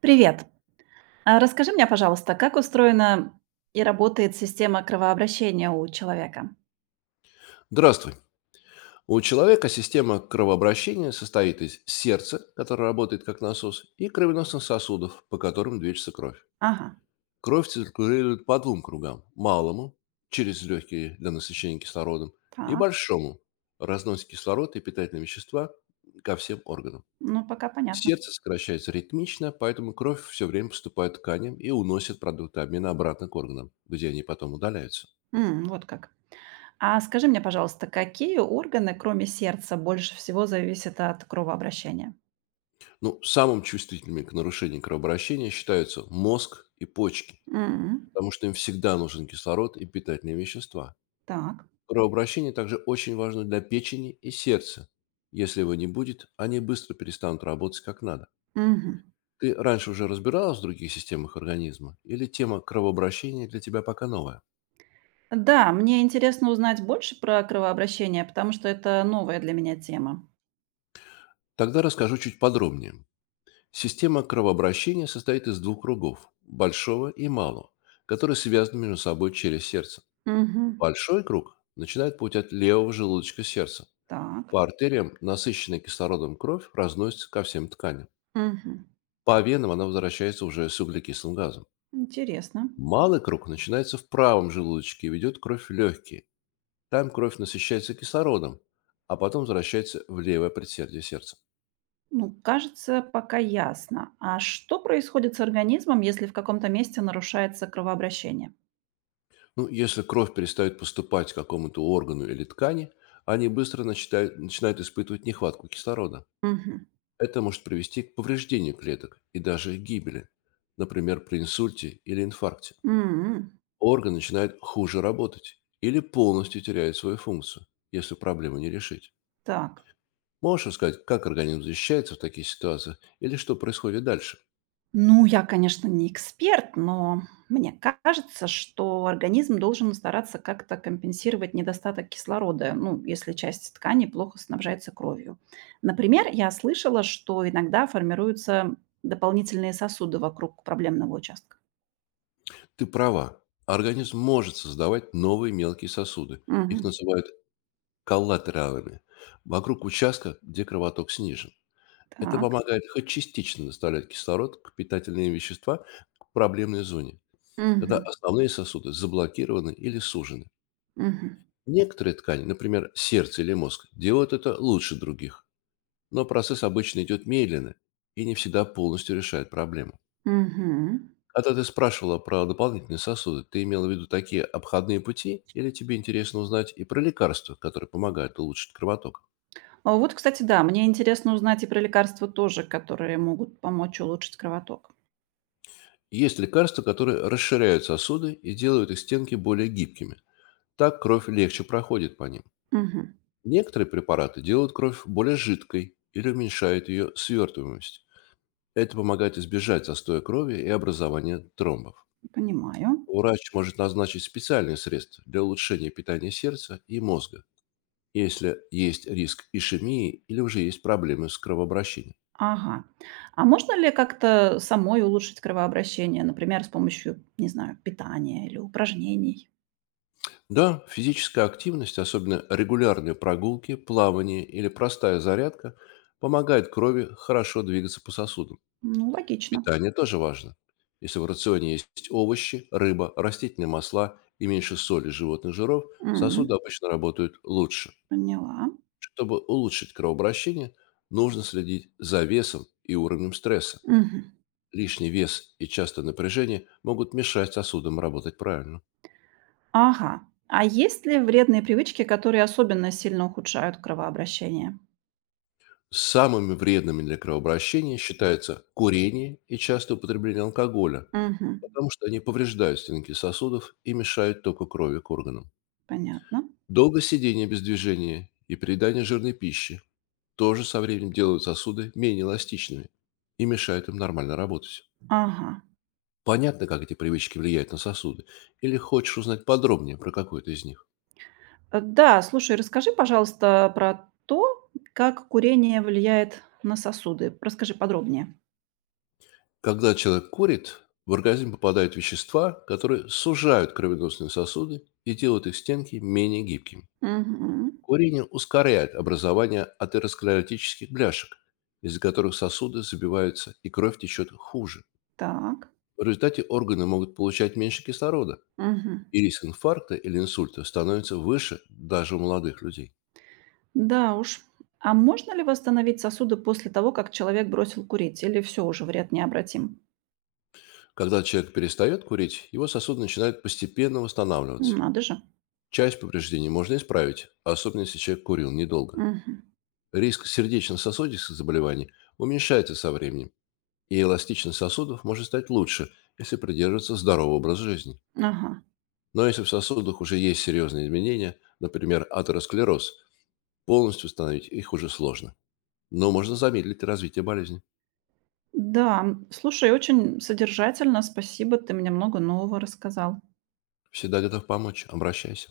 Привет. Расскажи мне, пожалуйста, как устроена и работает система кровообращения у человека? Здравствуй. У человека система кровообращения состоит из сердца, которое работает как насос, и кровеносных сосудов, по которым движется кровь. Ага, Кровь циркулирует по двум кругам. Малому, через легкие для насыщения кислородом, и так, большому, разносит кислород и питательные вещества ко всем органам. ну пока понятно. Сердце сокращается ритмично, поэтому кровь все время поступает к тканям и уносит продукты обмена обратно к органам, где они потом удаляются. М, вот как. А скажи мне, пожалуйста, какие органы, кроме сердца, больше всего зависят от кровообращения? Ну, самым чувствительными к нарушению кровообращения считаются мозг и почки, М, потому что им всегда нужен кислород и питательные вещества. так. Кровообращение также очень важно для печени и сердца. Если его не будет, они быстро перестанут работать как надо. Мгм. Ты раньше уже разбиралась в других системах организма или тема кровообращения для тебя пока новая? Да, мне интересно узнать больше про кровообращение, потому что это новая для меня тема. Тогда расскажу чуть подробнее. Система кровообращения состоит из двух кругов – большого и малого, которые связаны между собой через сердце. Мгм. Большой круг начинает путь от левого желудочка сердца. Так. По артериям насыщенная кислородом кровь разносится ко всем тканям. Мгм. По венам она возвращается уже с углекислым газом. Интересно. Малый круг начинается в правом желудочке и ведет кровь в легкие. Там кровь насыщается кислородом, а потом возвращается в левое предсердие сердца. Ну, кажется, пока ясно. А что происходит с организмом, если в каком-то месте нарушается кровообращение? Ну, если кровь перестает поступать к какому-то органу или ткани, они быстро начинают испытывать нехватку кислорода. Мгм. Это может привести к повреждению клеток и даже гибели, например, при инсульте или инфаркте. М, Орган начинает хуже работать или полностью теряет свою функцию, если проблему не решить. так. Можешь рассказать, как организм защищается в таких ситуациях или что происходит дальше? Ну, я, конечно, не эксперт, но мне кажется, что организм должен стараться как-то компенсировать недостаток кислорода, ну, если часть ткани плохо снабжается кровью. Например, я слышала, что иногда формируются дополнительные сосуды вокруг проблемного участка. Ты права. Организм может создавать новые мелкие сосуды. Их Мгм. называют коллатералами. Вокруг участка, где кровоток снижен. Это Так. помогает хоть частично доставлять кислород к питательные вещества к проблемной зоне, когда Мгм. основные сосуды заблокированы или сужены. Мгм. Некоторые ткани, например, сердце или мозг, делают это лучше других, но процесс обычно идет медленно и не всегда полностью решает проблему. Мгм. Когда ты спрашивала про дополнительные сосуды, ты имела в виду такие обходные пути или тебе интересно узнать и про лекарства, которые помогают улучшить кровоток? А вот, кстати, да, мне интересно узнать и про лекарства тоже, которые могут помочь улучшить кровоток. Есть лекарства, которые расширяют сосуды и делают их стенки более гибкими. Так кровь легче проходит по ним. Мгм. Некоторые препараты делают кровь более жидкой или уменьшают ее свертываемость. Это помогает избежать застоя крови и образования тромбов. Понимаю. Врач может назначить специальные средства для улучшения питания сердца и мозга, если есть риск ишемии или уже есть проблемы с кровообращением. Ага. А можно ли как-то самой улучшить кровообращение, например, с помощью, не знаю, питания или упражнений? Да, физическая активность, особенно регулярные прогулки, плавание или простая зарядка, помогает крови хорошо двигаться по сосудам. Ну, логично. Питание тоже важно. Если в рационе есть овощи, рыба, растительные масла и меньше соли, животных жиров, сосуды Мгм. обычно работают лучше. Поняла. Чтобы улучшить кровообращение, нужно следить за весом и уровнем стресса. Мгм. Лишний вес и частое напряжение могут мешать сосудам работать правильно. Ага. А есть ли вредные привычки, которые особенно сильно ухудшают кровообращение? Самыми вредными для кровообращения считаются курение и частое употребление алкоголя, Мгм. потому что они повреждают стенки сосудов и мешают току крови к органам. Понятно. Долгое сидение без движения и переедание жирной пищи тоже со временем делают сосуды менее эластичными и мешают им нормально работать. Ага. Понятно, как эти привычки влияют на сосуды? Или хочешь узнать подробнее про какой то из них? Да, слушай, расскажи, пожалуйста, про то, как курение влияет на сосуды. Расскажи подробнее. Когда человек курит, в организм попадают вещества, которые сужают кровеносные сосуды и делают их стенки менее гибкими. Мгм. Курение ускоряет образование атеросклеротических бляшек, из-за которых сосуды забиваются и кровь течет хуже. Так. В результате органы могут получать меньше кислорода, Мгм. и риск инфаркта или инсульта становится выше даже у молодых людей. Да уж. А можно ли восстановить сосуды после того, как человек бросил курить? Или все уже вряд необратим? Когда человек перестает курить, его сосуды начинают постепенно М, восстанавливаться. надо же. Часть повреждений можно исправить, особенно если человек курил недолго. Мгм. Риск сердечно-сосудистых заболеваний уменьшается со временем, и эластичность сосудов может стать лучше, если придерживаться здорового образа жизни. Ага. Но если в сосудах уже есть серьезные изменения, например, атеросклероз, полностью восстановить их уже сложно, но можно замедлить развитие болезни. Да, м, слушай, очень содержательно, спасибо, ты мне много нового рассказал. Всегда готов помочь. Обращайся.